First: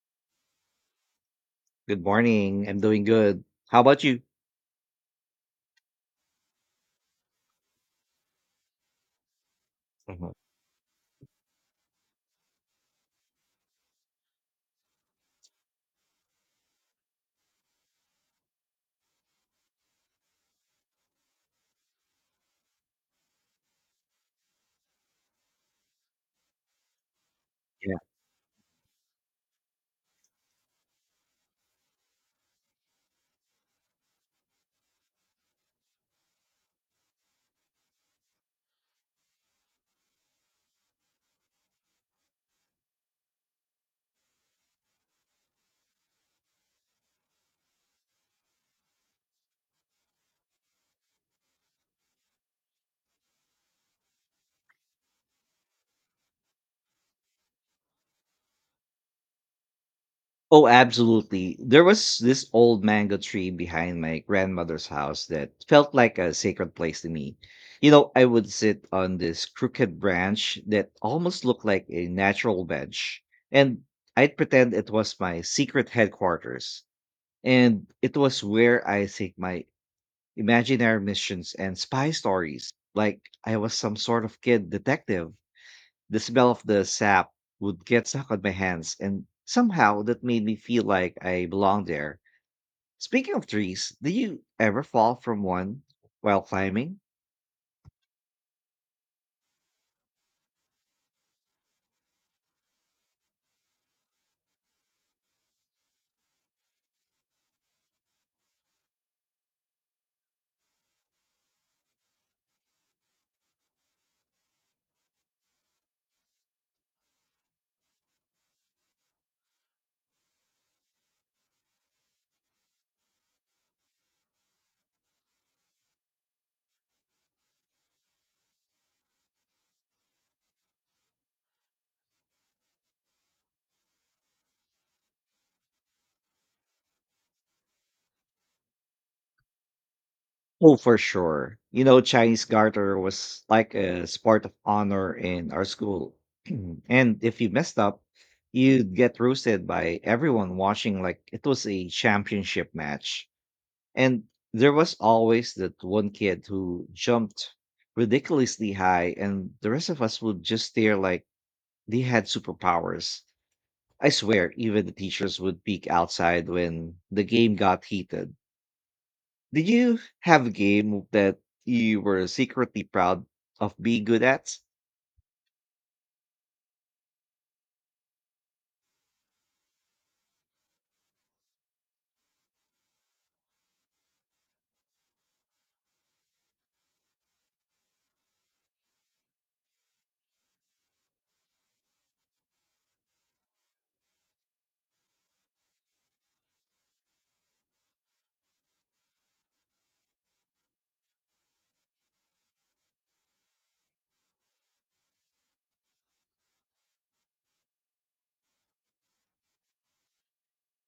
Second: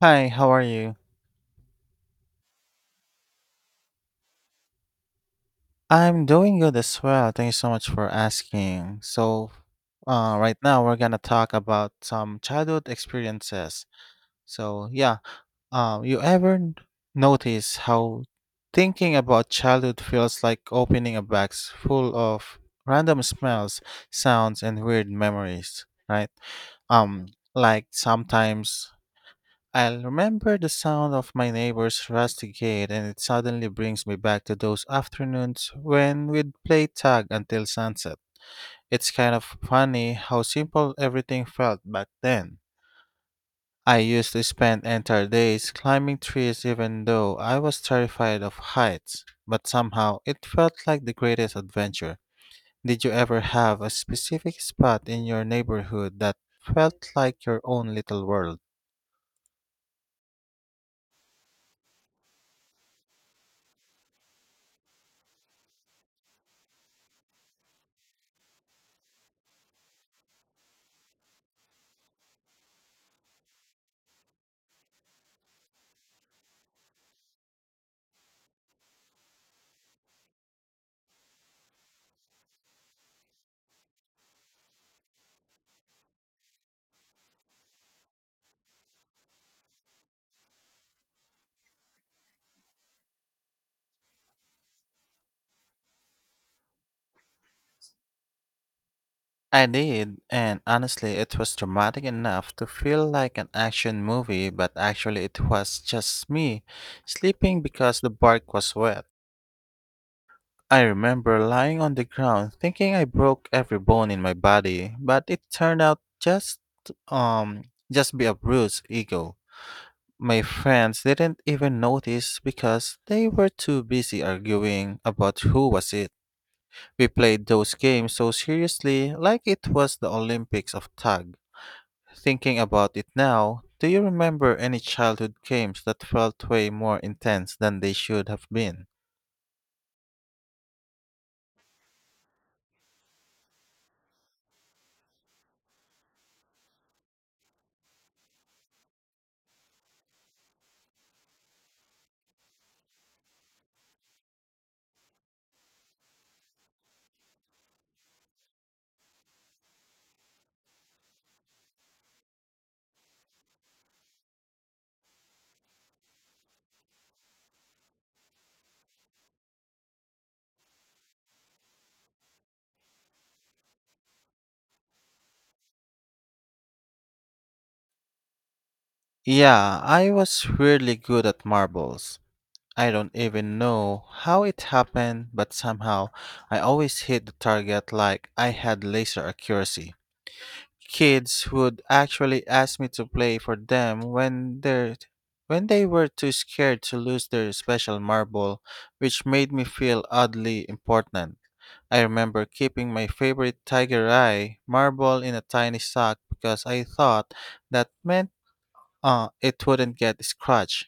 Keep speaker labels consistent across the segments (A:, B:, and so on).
A: Hi, how are you?
B: Good morning. I'm doing good. How about you?
A: I'm doing good as well. Thank you so much for asking. So,
B: Mhm.
A: right now we're gonna talk about some childhood experiences. So, yeah, um, you ever n- notice how thinking about childhood feels like opening a box full of random smells, sounds, and weird memories, right? Um, like
B: Yeah.
A: sometimes I'll remember the sound of my neighbor's rusty gate, and it suddenly brings me back to those afternoons when we'd play tag until sunset. It's kind of funny how simple everything felt back then. I used to spend entire days climbing trees even though I was terrified of heights, but somehow it felt like the greatest adventure. Did you ever have a specific spot in your neighborhood that felt like your own little world?
B: Oh, absolutely. There was this old mango tree behind my grandmother's house that felt like a sacred place to me. You know, I would sit on this crooked branch that almost looked like a natural bench, and I'd pretend it was my secret headquarters. And it was where I think my imaginary missions and spy stories, like I was some sort of kid detective. The smell of the sap would get stuck on my hands, and somehow that made me feel like I belonged there. Speaking of trees, did you ever fall from one while climbing?
A: I did, and honestly, it was dramatic enough to feel like an action movie, but actually, it was just me sleeping because the bark was wet. I remember lying on the ground thinking I broke every bone in my body, but it turned out um just be a bruised ego. My friends didn't even notice because they were too busy arguing about who was it. We played those games so seriously like it was the Olympics of tug. Thinking about it now, do you remember any childhood games that felt way more intense than they should have been?
B: Oh, for sure. You know, Chinese garter was like a sport of honor in our school. And if you messed up, you'd get roasted by everyone watching like it was a championship match. And there was always that one kid who jumped ridiculously high, and the rest of us would just stare like they had superpowers. I swear, even the teachers would peek outside when the game got heated. Did you have a game that you were secretly proud of being good at?
A: Yeah, I was really good at marbles. I don't even know how it happened, but somehow I always hit the target like I had laser accuracy. Kids would actually ask me to play for them when they were too scared to lose their special marble, which made me feel oddly important. I remember keeping my favorite tiger eye marble in a tiny sock because I thought that meant it wouldn't get scratched.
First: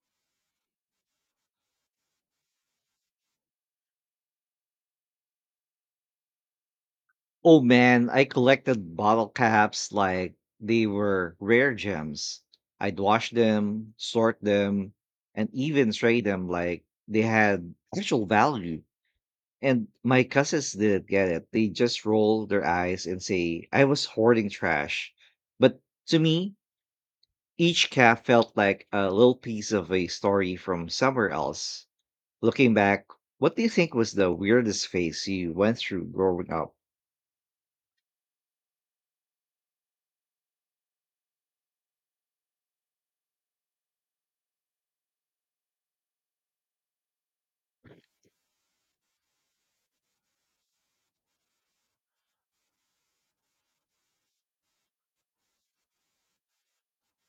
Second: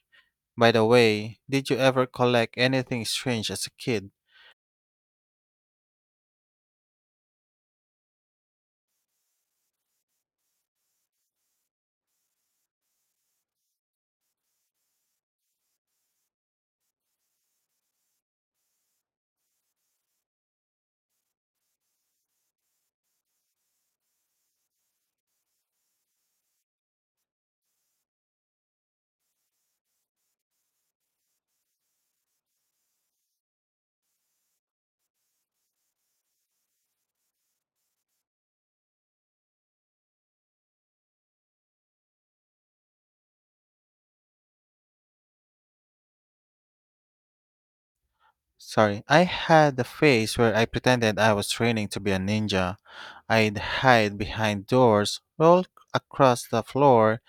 A: By the way, did you ever collect anything strange as a kid?
B: Oh man, I collected bottle caps like they were rare gems. I'd wash them, sort them, and even trade them like they had actual value. And my cousins didn't get it. They just roll their eyes and say, I was hoarding trash. But to me, each cap felt like a little piece of a story from somewhere else. Looking back, what do you think was the weirdest phase you went through growing up?
A: Sorry, I had a phase where I pretended I was training to be a ninja. I'd hide behind doors, roll across the floor,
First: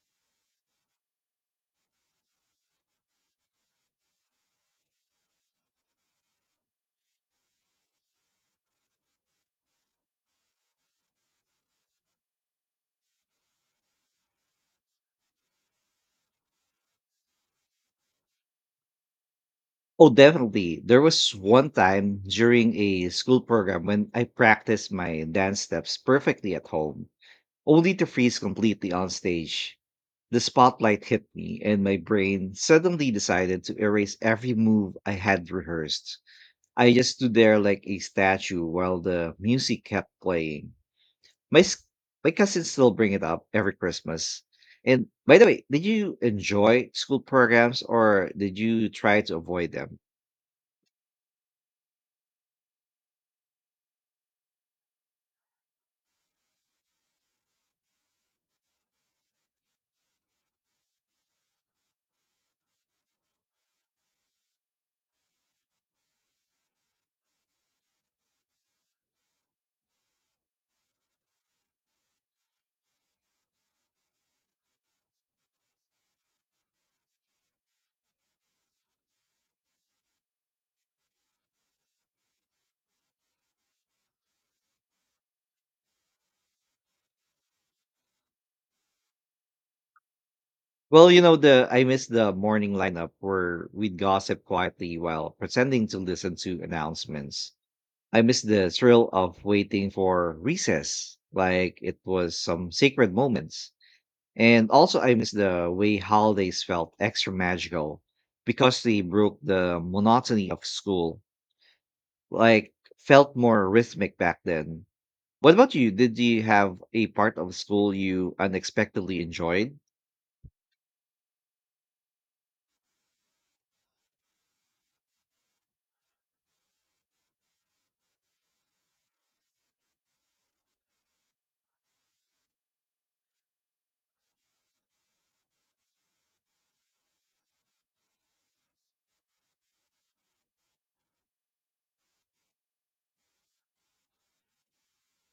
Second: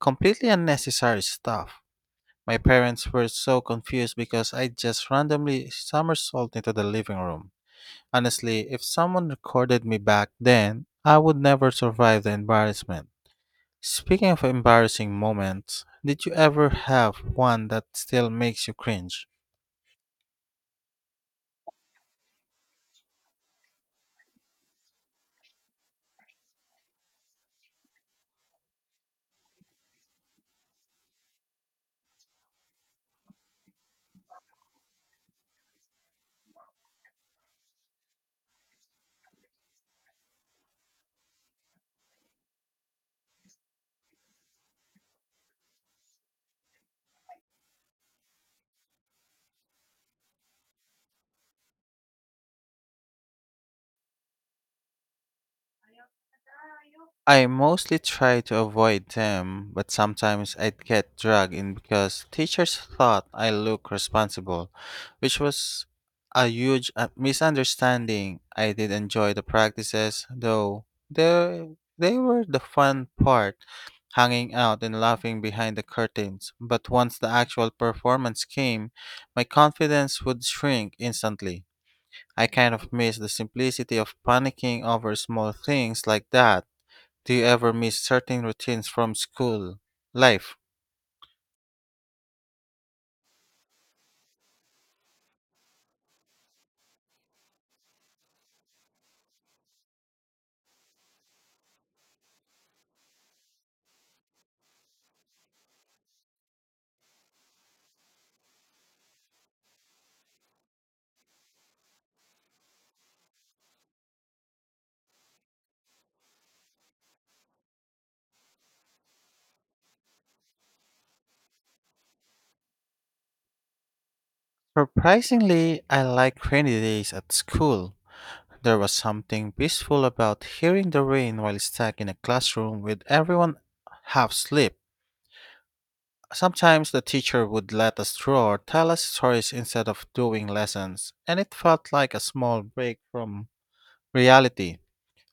A: completely unnecessary stuff. My parents were so confused because I just randomly somersaulted into the living room. Honestly, if someone recorded me back then, I would never survive the embarrassment. Speaking of embarrassing moments, did you ever have one that still makes you cringe?
B: Oh, definitely. There was one time during a school program when I practiced my dance steps perfectly at home, only to freeze completely on stage. The spotlight hit me, and my brain suddenly decided to erase every move I had rehearsed. I just stood there like a statue while the music kept playing. My s- my cousins still bring it up every Christmas. And by the way, did you enjoy school programs or did you try to avoid them?
A: I mostly try to avoid them, but sometimes I'd get dragged in because teachers thought I looked responsible, which was a huge misunderstanding. I did enjoy the practices, though they, they were the fun part, hanging out and laughing behind the curtains. But once the actual performance came, my confidence would shrink instantly. I kind of missed the simplicity of panicking over small things like that. Do you ever miss certain routines from school life?
B: Well, you know, the I miss the morning lineup where we'd gossip quietly while pretending to listen to announcements. I miss the thrill of waiting for recess, like it was some sacred moments. And also, I miss the way holidays felt extra magical because they broke the monotony of school, like felt more rhythmic back then. What about you? Did you have a part of school you unexpectedly enjoyed?
A: Surprisingly, I like rainy days at school. There was something peaceful about hearing the rain while stuck in a classroom with everyone half asleep. Sometimes the teacher would let us draw or tell us stories instead of doing lessons, and it felt like a small break from reality.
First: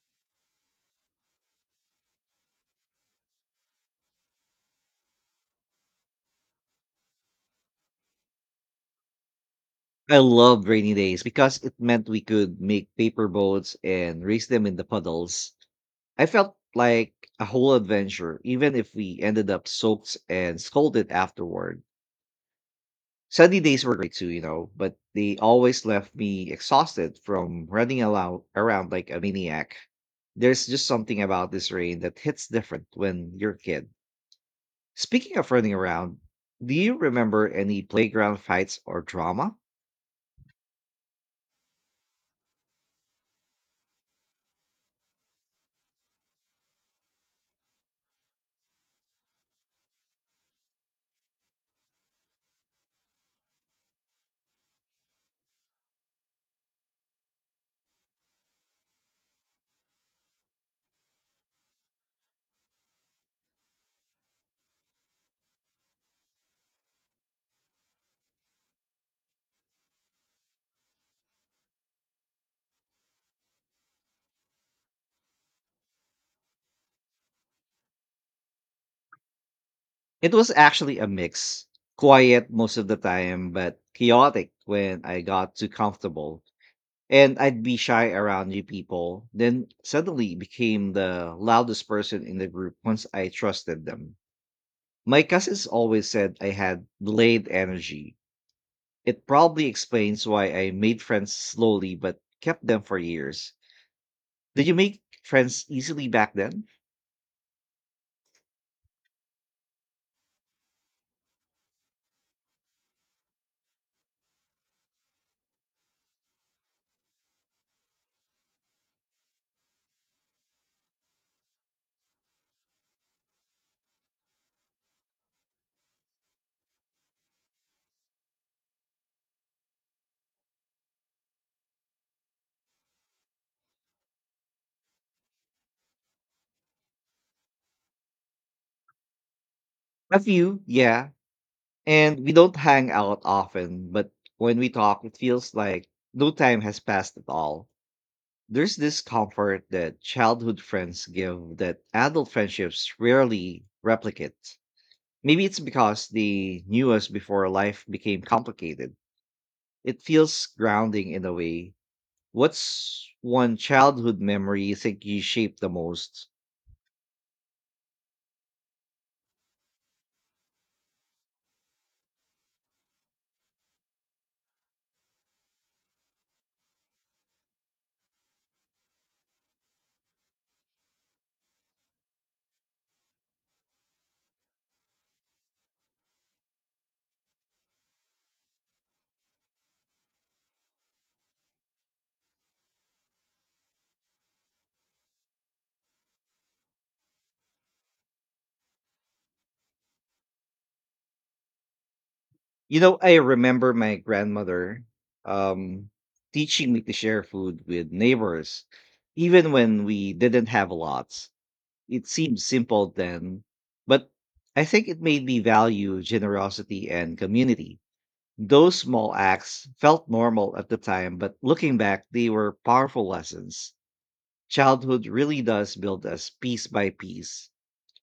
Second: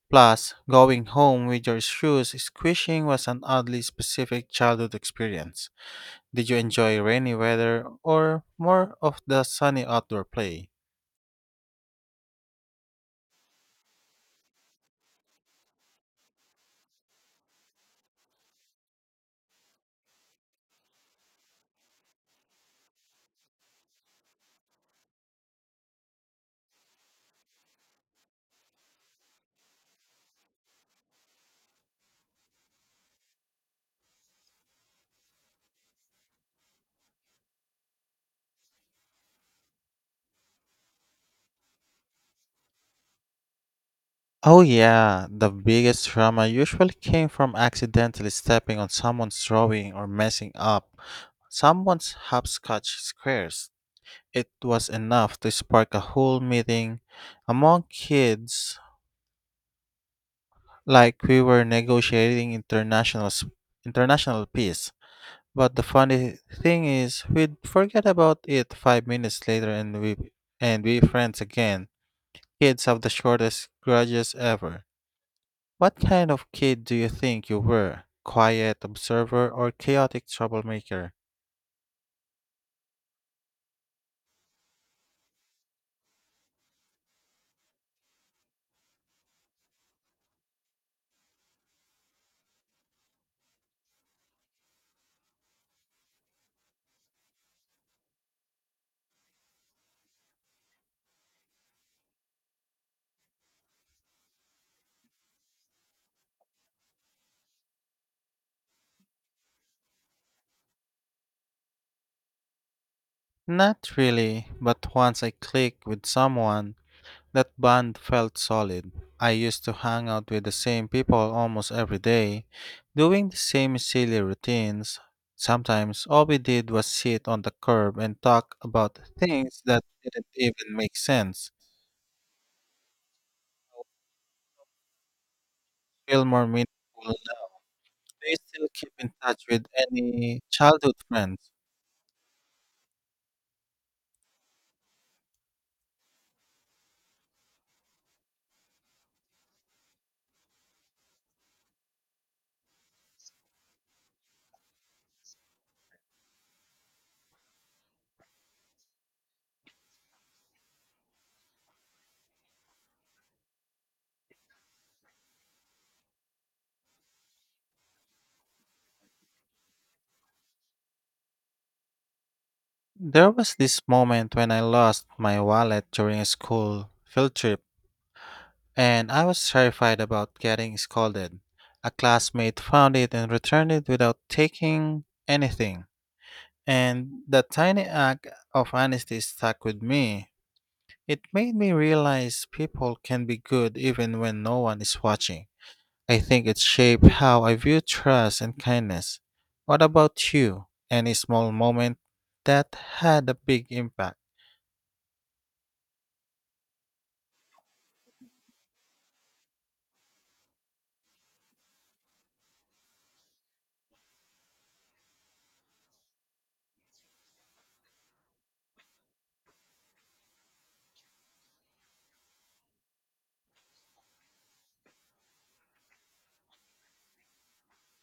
A: Plus, going home with your shoes squishing was an oddly specific childhood experience. Did you enjoy rainy weather or more of the sunny
B: I
A: outdoor
B: loved
A: play?
B: rainy days because it meant we could make paper boats and race them in the puddles. I felt like a whole adventure, even if we ended up soaked and scolded afterward. Sunny days were great too, you know, but they always left me exhausted from running around like a maniac. There's just something about this rain that hits different when you're a kid. Speaking of running around, do you remember any playground fights or drama?
A: Oh, yeah, the biggest drama usually came from accidentally stepping on someone's drawing or messing up someone's hopscotch squares. It was enough to spark a whole meeting among kids, like we were negotiating international peace. But the funny thing is, we'd forget about it 5 minutes later, and we friends again. Kids have the shortest grudges ever. What kind of kid do you think you were? Quiet observer or chaotic
B: It was actually a
A: troublemaker?
B: mix. Quiet most of the time, but chaotic when I got too comfortable. And I'd be shy around new people, then suddenly became the loudest person in the group once I trusted them. My cousins always said I had delayed energy. It probably explains why I made friends slowly but kept them for years. Did you make friends easily back then?
A: Not really, but once I clicked with someone, that bond felt solid. I used to hang out with the same people almost every day, doing the same silly routines. Sometimes all we did was sit on the curb and talk about things that didn't even make sense. Feel more meaningful. Do you still keep in touch with
B: A
A: any
B: few,
A: childhood
B: yeah,
A: friends?
B: and we don't hang out often, but when we talk, it feels like no time has passed at all. There's this comfort that childhood friends give that adult friendships rarely replicate. Maybe it's because they knew us before life became complicated. It feels grounding in a way. What's one childhood memory you think you shaped the most?
A: There was this moment when I lost my wallet during a school field trip, and I was terrified about getting scolded. A classmate found it and returned it without taking anything, and that tiny act of honesty stuck with me. It made me realize people can be good even when no one is watching. I think it shaped how I view trust and kindness. What about you? Any small moment that
B: You know, I
A: had a big
B: remember my
A: impact?
B: grandmother um, teaching me to share food with neighbors, even when we didn't have lots. It seemed simple then, but I think it made me value generosity and community. Those small acts felt normal at the time, but looking back, they were powerful lessons. Childhood really does build us piece by piece.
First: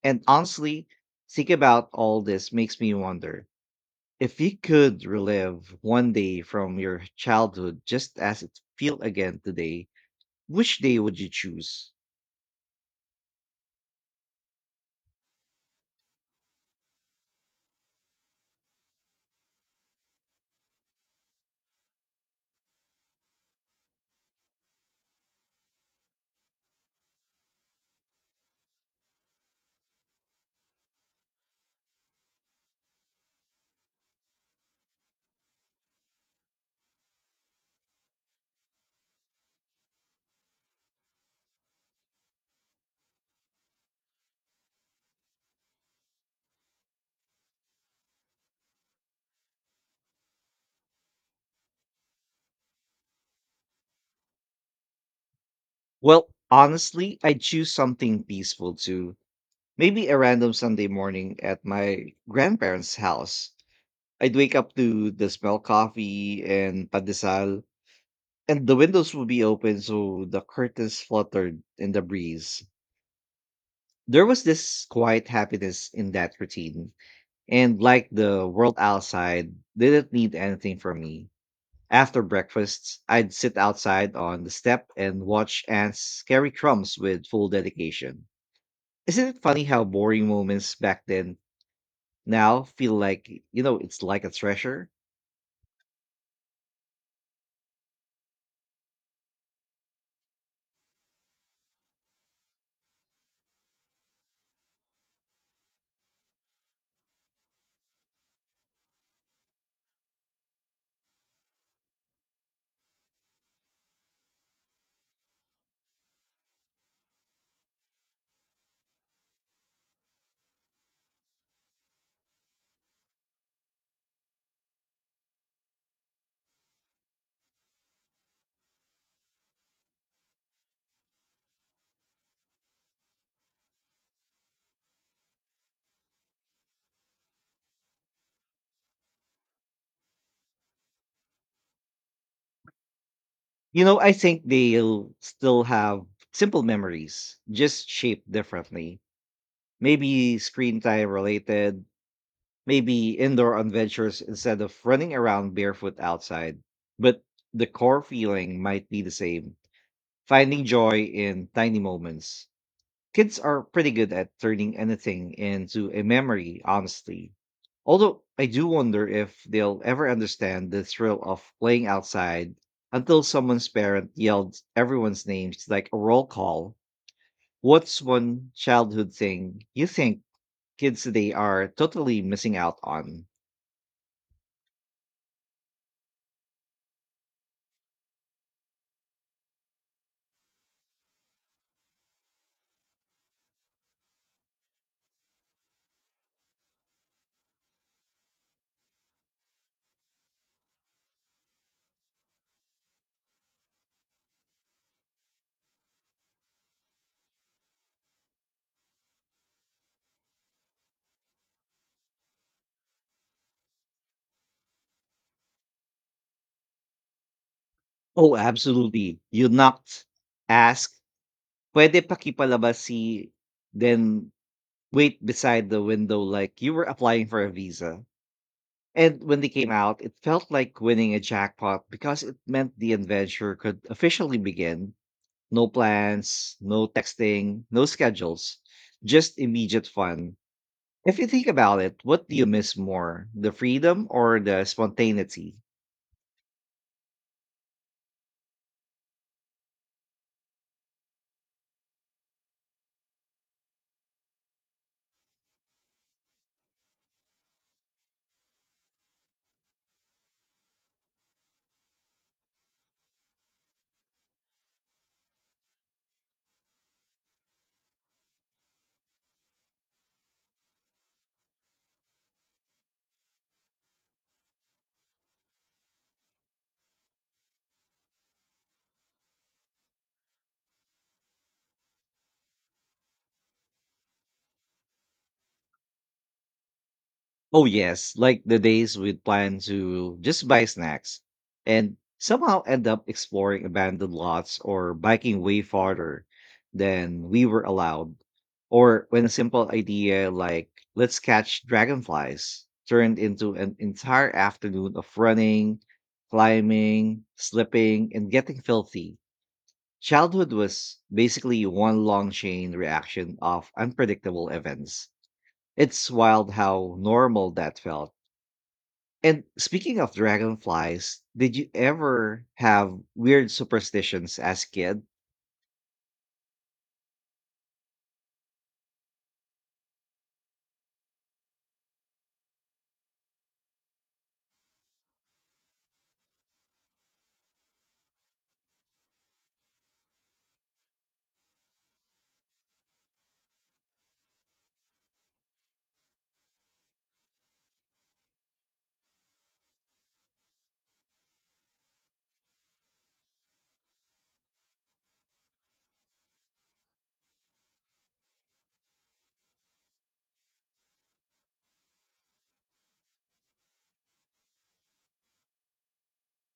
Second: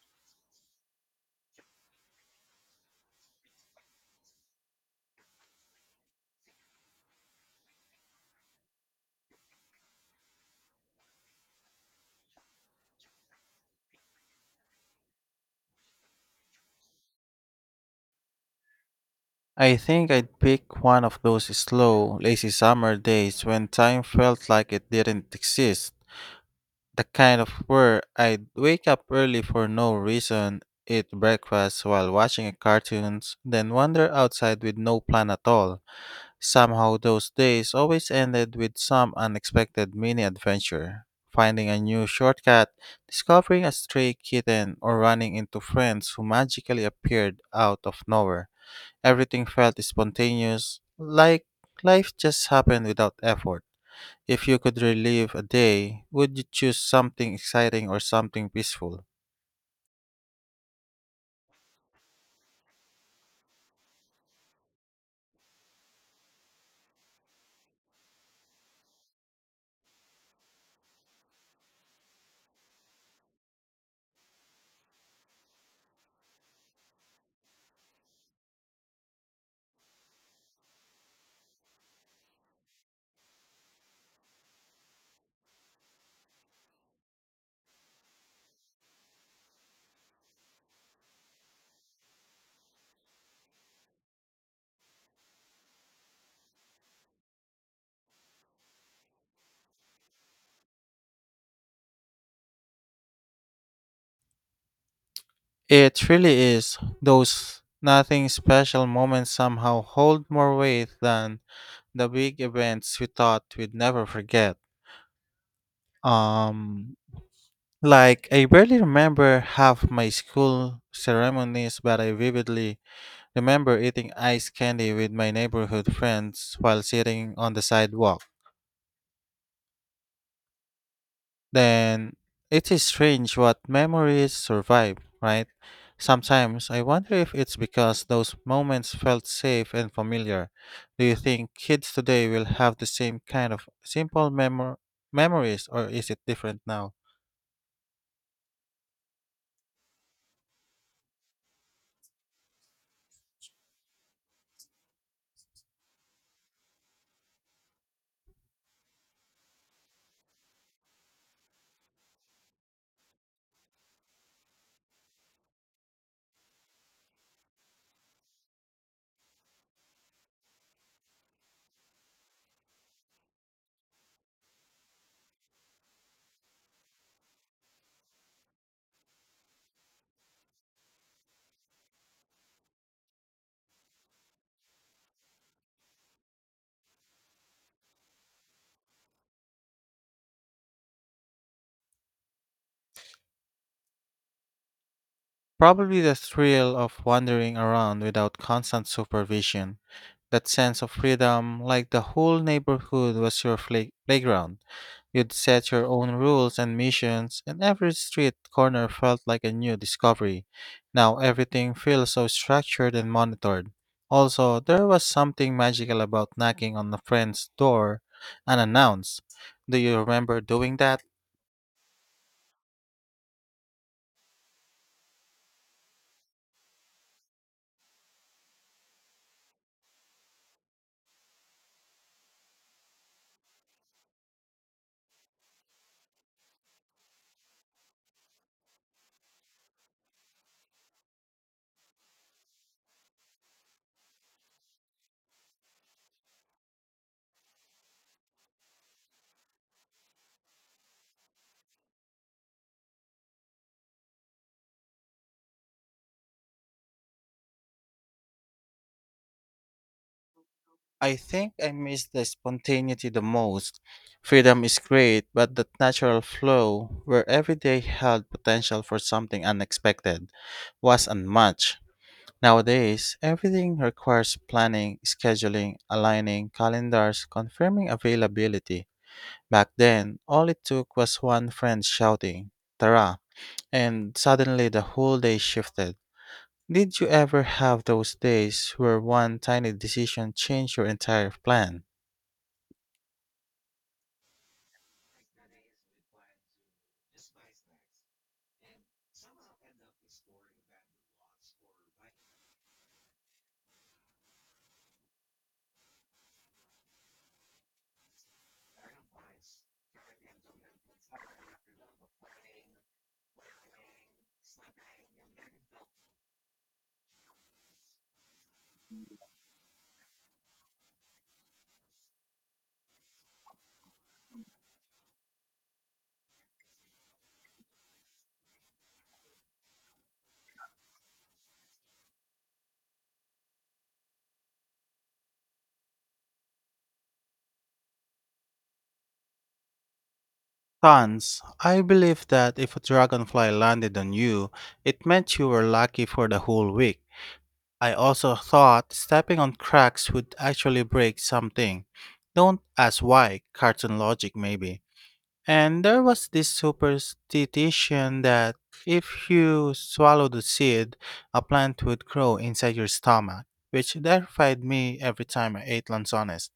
B: And honestly, think about all this makes me wonder, if you could relive one day from your childhood just as it feel again today, which day would you choose?
A: I think I'd pick one of those slow, lazy summer days when time felt like it didn't exist. The kind of where I'd wake up early for no reason, eat breakfast while watching a cartoons, then wander outside with no plan at all. Somehow those days always ended with some unexpected mini adventure. Finding a new shortcut, discovering a stray kitten, or running into friends who magically appeared out of nowhere. Everything felt spontaneous, like life just happened without effort. If you could relive a day,
B: Well,
A: would you choose
B: honestly,
A: something
B: I'd choose
A: exciting or
B: something
A: something
B: peaceful
A: peaceful?
B: too. Maybe a random Sunday morning at my grandparents' house. I'd wake up to the smell coffee and padesal, and the windows would be open so the curtains fluttered in the breeze. There was this quiet happiness in that routine, and like the world outside didn't need anything from me. After breakfast, I'd sit outside on the step and watch ants carry crumbs with full dedication. Isn't it funny how boring moments back then now feel like, you know, it's like a treasure?
A: It really is. Those nothing special moments somehow hold more weight than the big events we thought we'd never forget. Um, like, I barely remember half my school ceremonies, but I vividly remember eating ice candy with my neighborhood friends while sitting on the sidewalk. Then it is strange what memories survive, right? Sometimes I wonder if it's because those moments felt safe and familiar. Do you think kids today will have the same kind of
B: You know, I think they'll still
A: memories, or
B: have
A: is it different
B: simple
A: now?
B: memories, just shaped differently. Maybe screen time related, maybe indoor adventures instead of running around barefoot outside. But the core feeling might be the same, finding joy in tiny moments. Kids are pretty good at turning anything into a memory, honestly. Although I do wonder if they'll ever understand the thrill of playing outside until someone's parent yelled everyone's names like a roll call. What's one childhood thing you think kids today are totally missing out on?
A: Probably the thrill of wandering around without constant supervision. That sense of freedom, like the whole neighborhood was your playground. You'd set your own rules and missions, and every street corner felt like a new discovery. Now everything feels so structured and monitored. Also, there was something magical about knocking on a friend's door
B: Oh, absolutely.
A: unannounced.
B: You
A: Do you
B: knocked,
A: remember doing
B: ask,
A: that?
B: "Pwede pakipalabas si," then wait beside the window like you were applying for a visa. And when they came out, it felt like winning a jackpot because it meant the adventure could officially begin. No plans, no texting, no schedules, just immediate fun. If you think about it, what do you miss more, the freedom or the spontaneity?
A: I think I miss the spontaneity the most. Freedom is great, but that natural flow where every day held potential for something unexpected was unmatched. Nowadays, everything requires planning, scheduling, aligning calendars, confirming availability. Back then, all it took was one friend shouting, "Tara," and suddenly the whole day shifted. Did you ever
B: Oh
A: have
B: yes,
A: those
B: like the
A: days
B: days
A: where
B: we'd
A: one
B: plan
A: tiny
B: to
A: decision
B: just buy
A: changed your
B: snacks
A: entire plan?
B: and somehow end up exploring abandoned lots or biking way farther than we were allowed. Or when a simple idea like let's catch dragonflies turned into an entire afternoon of running, climbing, slipping, and getting filthy. Childhood was basically one long chain reaction of unpredictable events. It's wild how normal that felt. And speaking of dragonflies, did you ever have weird superstitions as kid?
A: Tons. I believe that if a dragonfly landed on you, it meant you were lucky for the whole week. I also thought stepping on cracks would actually break something. Don't ask why, cartoon logic maybe. And there was this superstition that if you swallowed a seed, a plant would grow inside your stomach, which terrified me every time I ate lanzones.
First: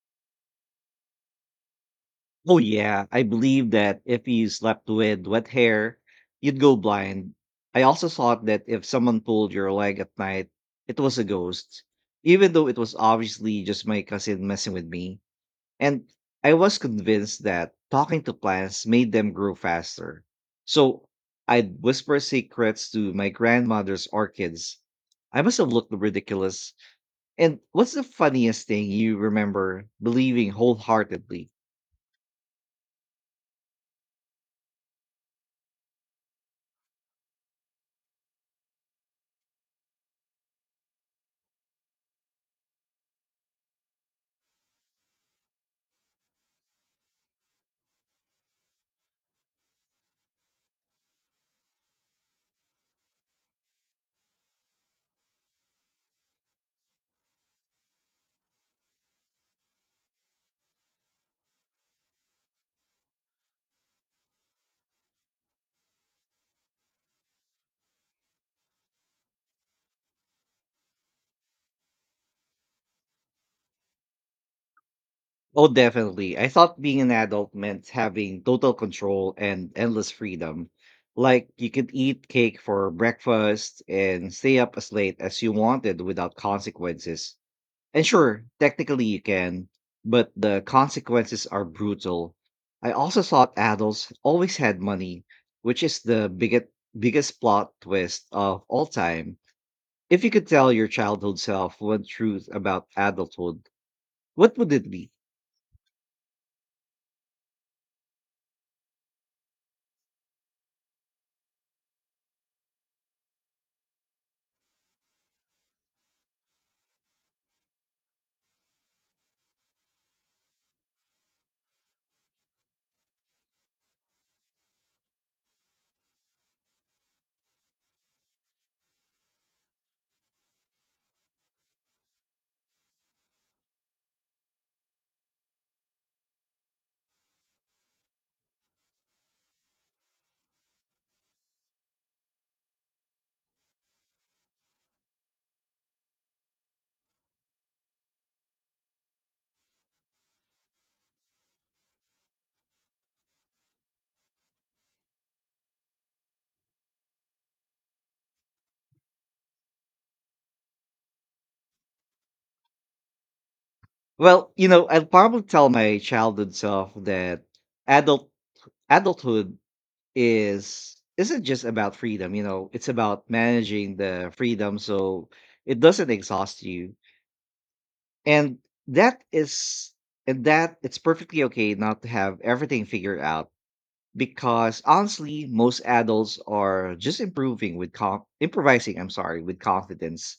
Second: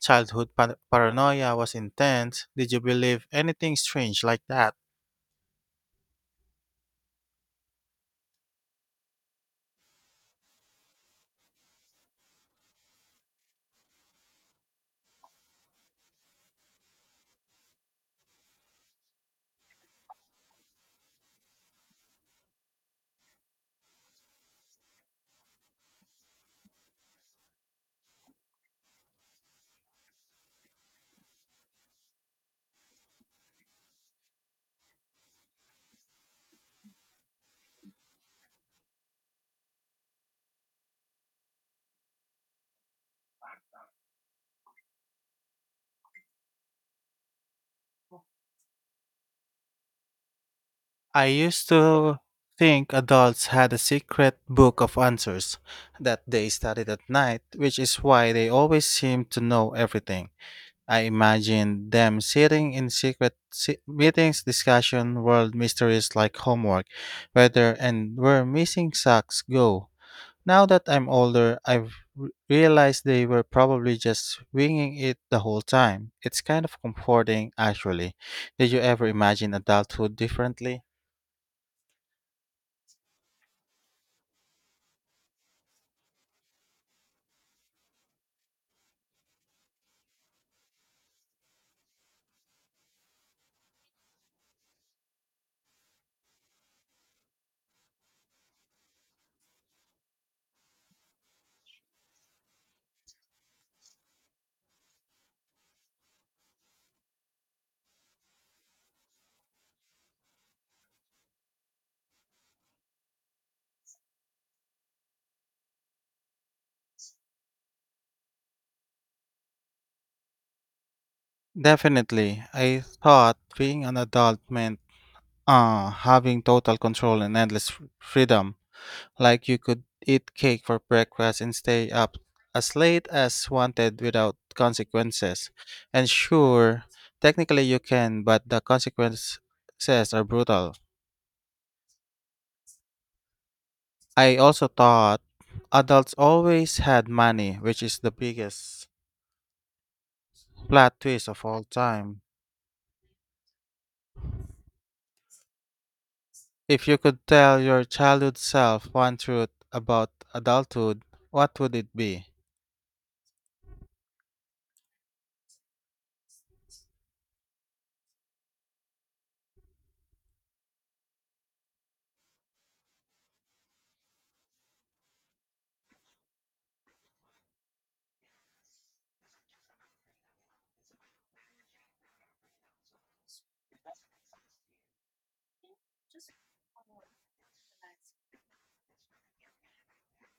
A: Paranoia was intense.
B: Oh
A: Did you
B: yeah, I
A: believe
B: believe
A: anything
B: that
A: strange
B: if
A: like
B: you
A: that?
B: slept with wet hair, you'd go blind. I also thought that if someone pulled your leg at night, it was a ghost, even though it was obviously just my cousin messing with me. And I was convinced that talking to plants made them grow faster. So I'd whisper secrets to my grandmother's orchids. I must have looked ridiculous. And what's the funniest thing you remember believing wholeheartedly?
A: I used to think adults had a secret book of answers that they studied at night, which is why they always seemed to know everything. I imagined them sitting in meetings, discussion world mysteries like homework, weather, and where missing socks go. Now that I'm older, I've realized they were probably just winging it the whole
B: Oh,
A: time.
B: definitely.
A: It's
B: I
A: kind
B: thought
A: of
B: being an
A: comforting,
B: adult meant
A: actually.
B: having
A: Did
B: total
A: you ever
B: control
A: imagine
B: and endless
A: adulthood
B: freedom.
A: differently?
B: Like you could eat cake for breakfast and stay up as late as you wanted without consequences. And sure, technically you can, but the consequences are brutal. I also thought adults always had money, which is the biggest plot twist of all time. If you could tell your childhood self one truth about adulthood, what would it be?
A: Definitely. I thought being an adult meant having total control and endless freedom. Like you could eat cake for breakfast and stay up as late as wanted without consequences. And sure, technically you can, but the consequences are brutal. I also thought adults always had money, which is the biggest plot twist of all time. If you could tell your childhood self one truth about adulthood, what would it be?
B: Well, you know, I'd probably tell my childhood self that adult adulthood is isn't just about freedom, you know, it's about managing the freedom so it doesn't exhaust you, and that is, and that it's perfectly okay not to have everything figured out, because honestly most adults are just improvising, I'm sorry, with confidence.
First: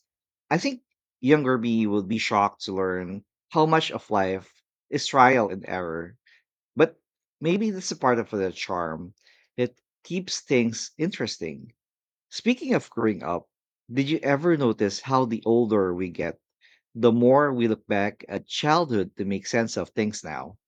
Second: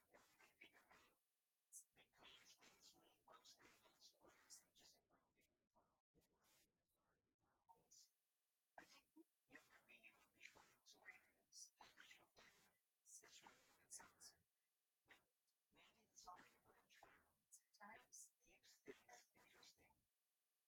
B: I think younger me would be shocked to learn how much of life is trial and error, but maybe that's a part of the charm that keeps things interesting. Speaking of growing up, did you ever notice how the older we get, the more we look back at childhood to make sense of things now?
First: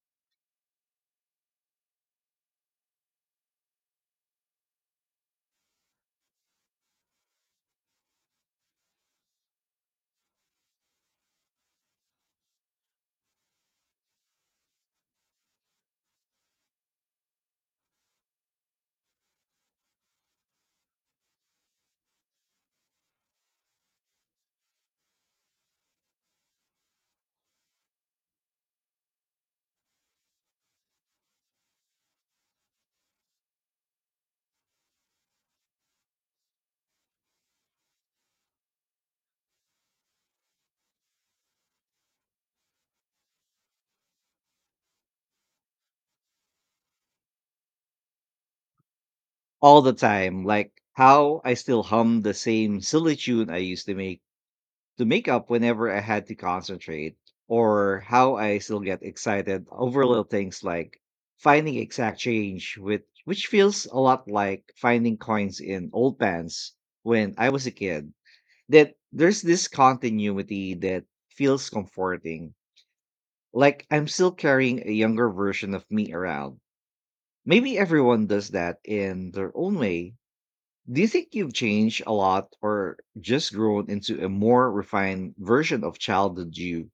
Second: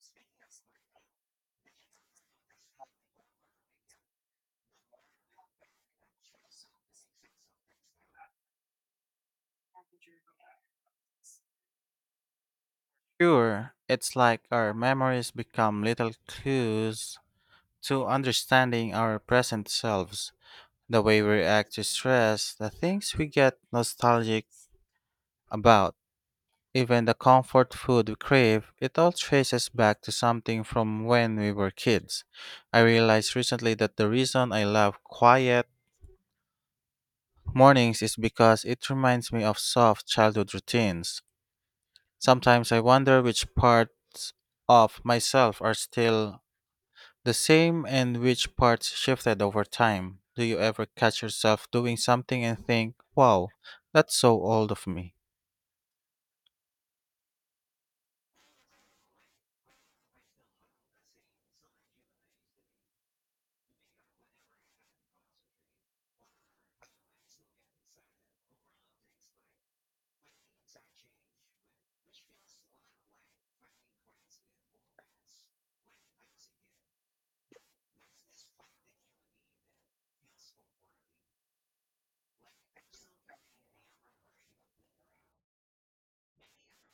A: Sure, it's like our memories become little clues to understanding our present selves, the way we react to stress, the things we get nostalgic about, even the comfort food we crave, it all traces back to something from when we were kids. I realized recently that the reason I love quiet, mornings is because it reminds me of soft childhood routines. Sometimes I wonder which parts of myself are still the same and which parts shifted over
B: All the
A: time. Do
B: time,
A: you
B: like
A: ever catch
B: how I
A: yourself
B: still
A: doing
B: hum the
A: something and
B: same
A: think,
B: silly tune
A: wow,
B: I used
A: that's so old of
B: to
A: me?
B: make up whenever I had to concentrate, or how I still get excited over little things like finding exact change with which feels a lot like finding coins in old pants when I was a kid. That there's this continuity that feels comforting, like I'm still carrying a younger version of me around. Maybe everyone does that in their own way. Do you think you've changed a lot or just grown into a more refined version of childhood you?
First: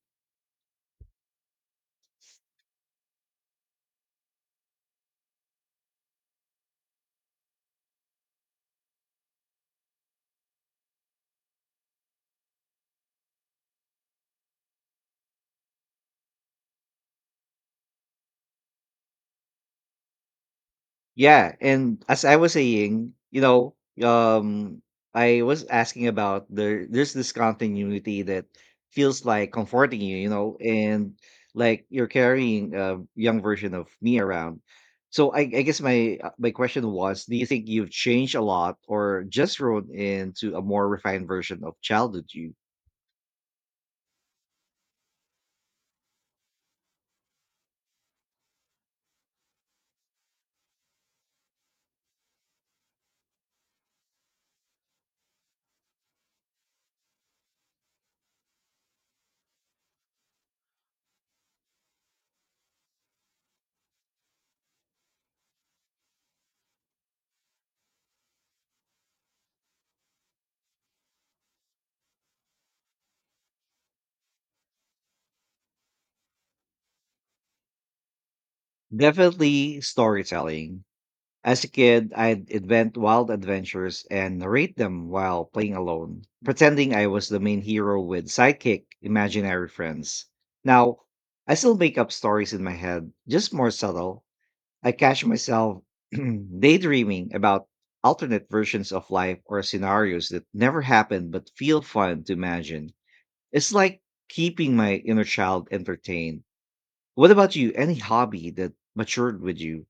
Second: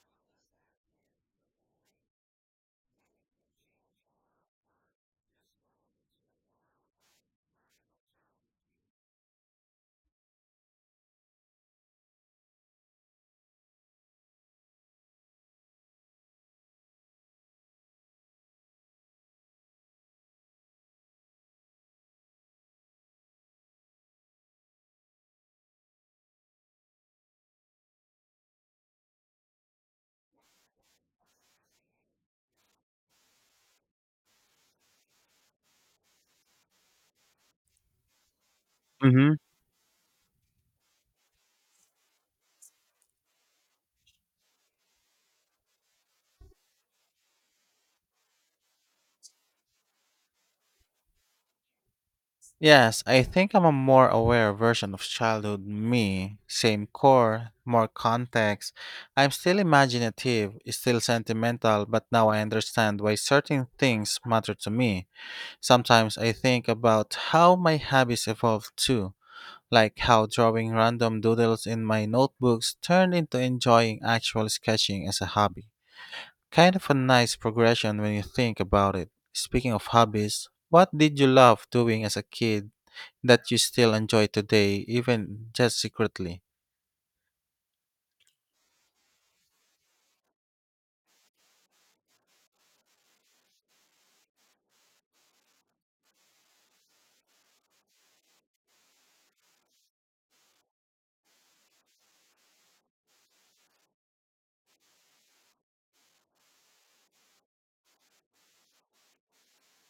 B: Yeah, and as I was saying, you know, um, I was asking about there. There's this continuity that feels like comforting you, you know, and like you're carrying a young version of me around. So I guess my my question was, do you think you've changed a lot, or
A: Mm-hmm.
B: just grown into a more refined version of childhood you?
A: Yes, I think I'm a more aware version of childhood me. Same core, more context. I'm still imaginative, still sentimental, but now I understand why certain things matter to me. Sometimes I think about how my hobbies evolved too, like how drawing random doodles in my notebooks turned into enjoying actual sketching as a hobby. Kind of a nice progression when you think about it. Speaking
B: Definitely
A: of hobbies,
B: storytelling.
A: what did you
B: As
A: love
B: a
A: doing
B: kid,
A: as a
B: I'd
A: kid
B: invent wild
A: that you still
B: adventures
A: enjoy
B: and narrate
A: today,
B: them while
A: even
B: playing
A: just
B: alone,
A: secretly?
B: pretending I was the main hero with sidekick imaginary friends. Now, I still make up stories in my head, just more subtle. I catch myself daydreaming about alternate versions of life or scenarios that never happened but feel fun to imagine. It's like keeping my inner child entertained. What about you? Any hobby that matured with you?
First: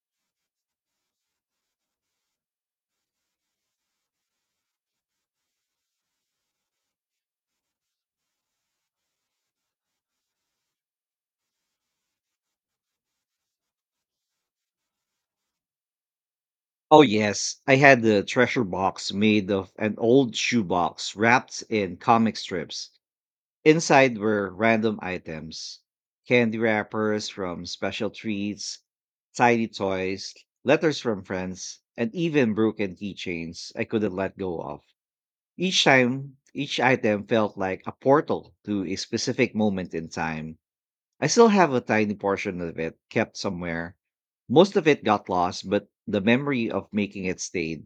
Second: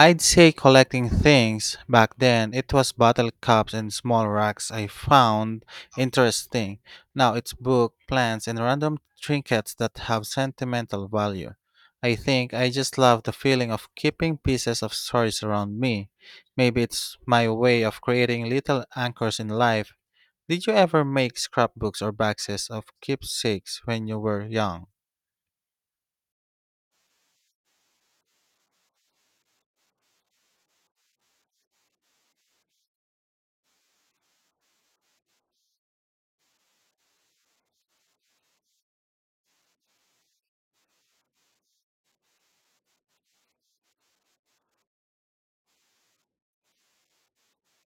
A: I'd say collecting things. Back then, it was bottle caps and small rocks I found interesting. Now it's book, plants, and random trinkets that have sentimental value. I think I just love the feeling of keeping pieces of stories around me. Maybe
B: Oh
A: it's my
B: yes, I
A: way
B: had
A: of
B: the
A: creating
B: treasure
A: little
B: box
A: anchors in
B: made of
A: life.
B: an old
A: Did you ever
B: shoebox
A: make
B: wrapped in
A: scrapbooks or
B: comic
A: boxes of
B: strips.
A: keepsakes when
B: Inside
A: you were
B: were
A: young?
B: random items, candy wrappers from special treats, tiny toys, letters from friends, and even broken keychains I couldn't let go of. Each time, each item felt like a portal to a specific moment in time. I still have a tiny portion of it kept somewhere. Most of it got lost, but the memory of making it stayed.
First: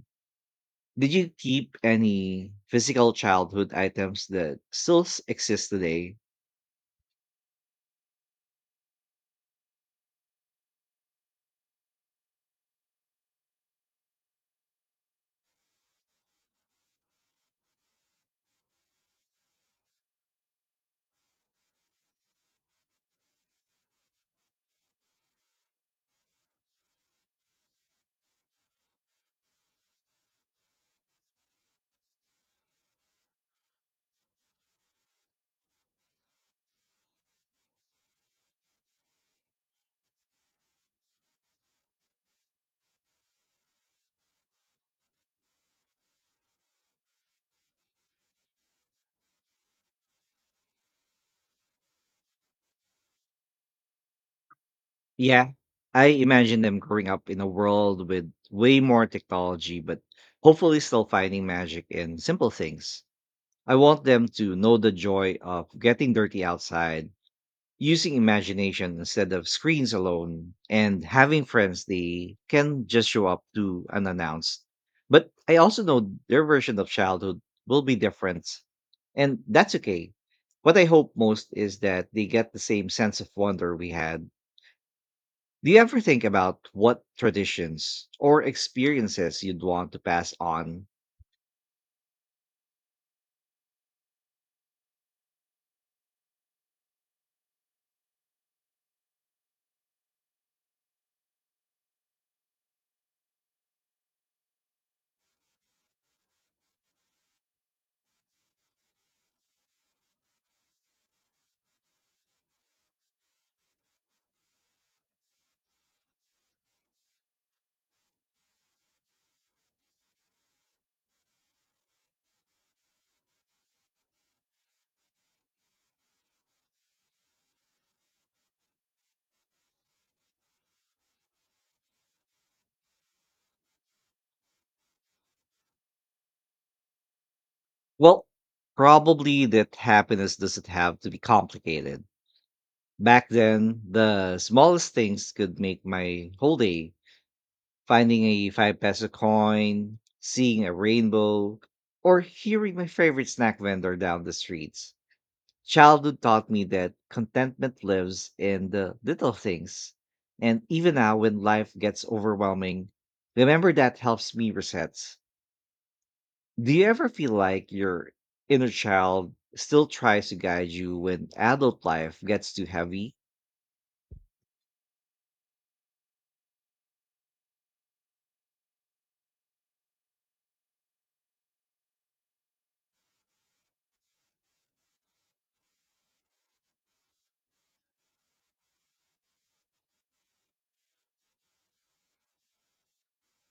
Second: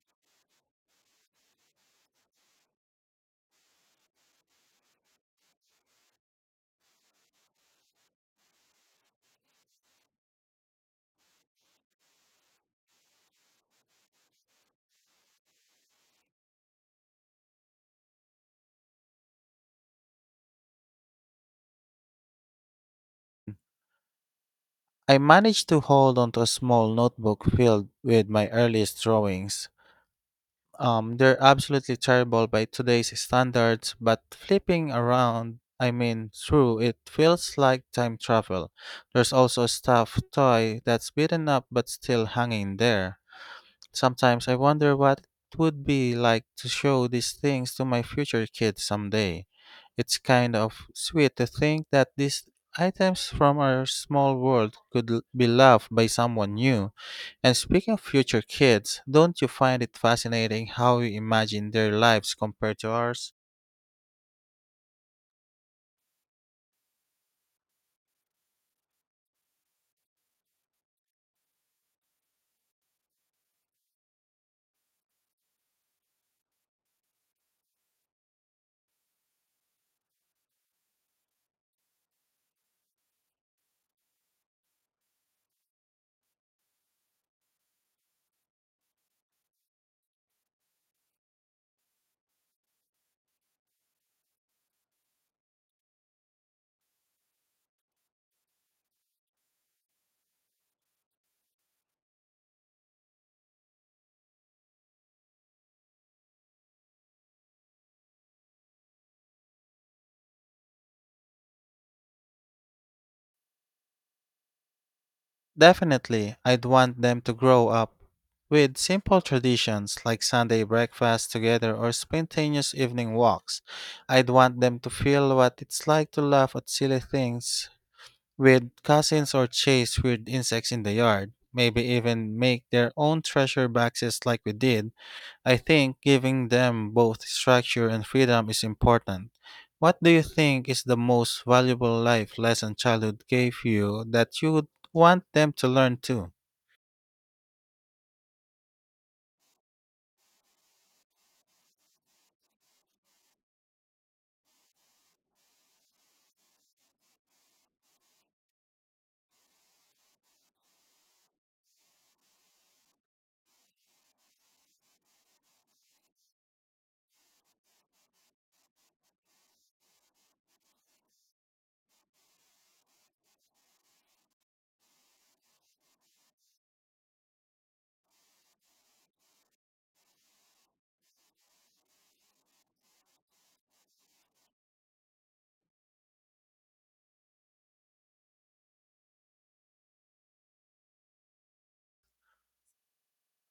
B: Did you keep any physical childhood items that still exist today?
A: I managed to hold on to a small notebook filled with my earliest drawings. They're absolutely terrible by today's standards, but flipping around, I mean, through, it feels like time travel. There's also a stuffed toy that's beaten up but still hanging there. Sometimes I wonder what it would be like to show these things to my future kids someday. It's kind of sweet to think that these items from our small world could be
B: Yeah,
A: loved
B: I
A: by someone
B: imagine them
A: new.
B: growing up in a
A: And speaking of
B: world with
A: future
B: way
A: kids,
B: more
A: don't you
B: technology,
A: find it
B: but
A: fascinating
B: hopefully
A: how
B: still
A: you
B: finding
A: imagine
B: magic
A: their
B: in
A: lives
B: simple
A: compared to
B: things.
A: ours?
B: I want them to know the joy of getting dirty outside, using imagination instead of screens alone, and having friends they can just show up to unannounced. But I also know their version of childhood will be different, and that's okay. What I hope most is that they get the same sense of wonder we had. Do you ever think about what traditions or experiences you'd want to pass on?
A: Definitely, I'd want them to grow up with simple traditions like Sunday breakfast together or spontaneous evening walks. I'd want them to feel what it's like to laugh at silly things with cousins or chase weird insects in the yard. Maybe even make their own treasure boxes like we did. I think giving them both structure and
B: Well,
A: freedom is important.
B: probably that
A: What do you
B: happiness doesn't
A: think is
B: have
A: the
B: to be
A: most valuable
B: complicated.
A: life lesson childhood
B: Back
A: gave
B: then,
A: you
B: the
A: that you would
B: smallest
A: want
B: things
A: them
B: could
A: to
B: make
A: learn too?
B: my whole day. Finding a 5 peso coin, seeing a rainbow, or hearing my favorite snack vendor down the streets. Childhood taught me that contentment lives in the little things. And even now, when life gets overwhelming, remember that helps me reset. Do you ever feel like your inner child still tries to guide you when adult life gets too heavy?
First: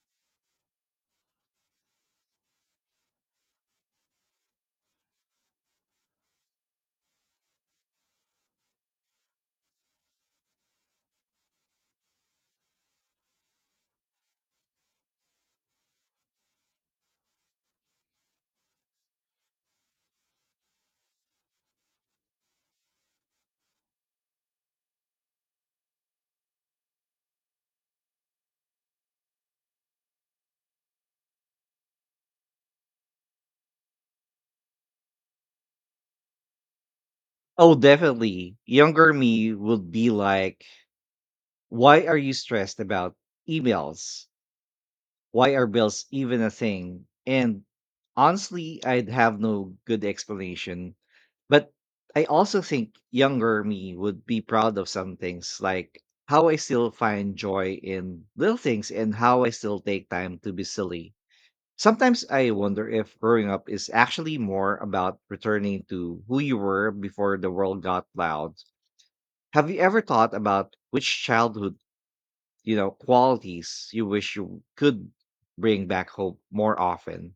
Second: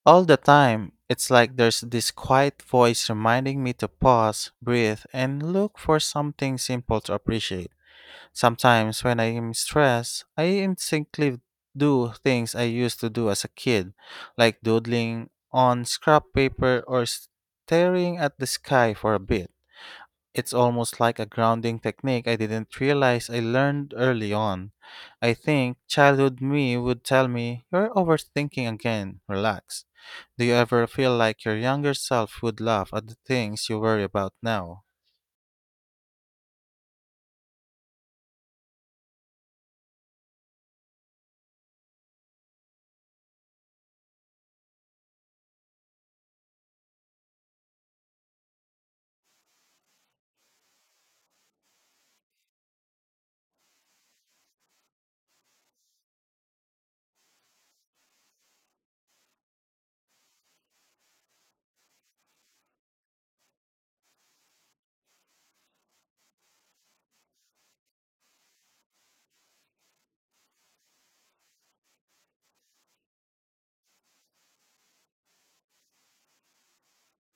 A: All the time, it's like there's this quiet voice reminding me to pause, breathe, and look for something simple to appreciate. Sometimes when I am stressed, I instinctively do things I used to do as a kid, like doodling on scrap paper or staring at the sky for a bit. It's almost like a grounding technique I didn't realize I learned early on. I think childhood me would tell me, "You're overthinking again, relax." Do you ever feel like your younger self would laugh at the things you worry about now?
B: Oh, definitely. Younger me would be like, why are you stressed about emails? Why are bills even a thing? And honestly, I'd have no good explanation. But I also think younger me would be proud of some things, like how I still find joy in little things and how I still take time to be silly. Sometimes I wonder if growing up is actually more about returning to who you were before the world got loud. Have you ever thought about which childhood, you know, qualities you wish you could bring back home more often?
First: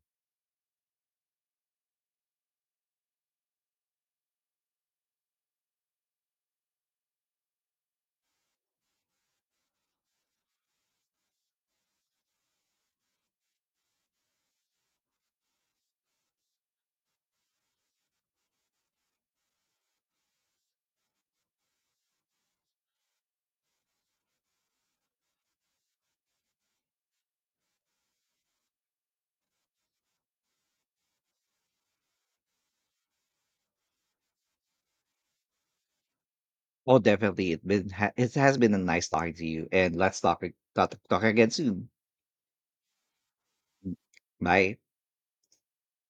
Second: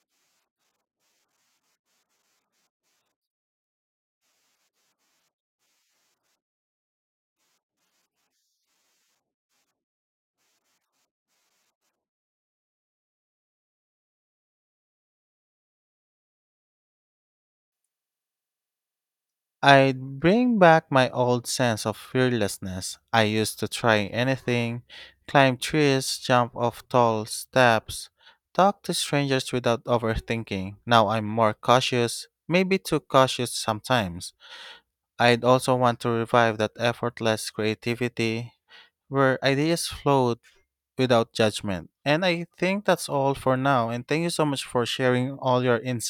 A: I'd bring back my old sense of fearlessness. I used to try anything, climb trees, jump off tall steps, talk to strangers without overthinking. Now I'm more cautious, maybe too cautious sometimes. I'd also want to revive that
B: Oh,
A: effortless
B: definitely. It it
A: creativity
B: has been a nice talking
A: where
B: to you,
A: ideas
B: and let's
A: flowed
B: talk
A: without
B: again soon.
A: judgment. And I think that's all for now. And thank you so much
B: Bye.
A: for sharing all your insights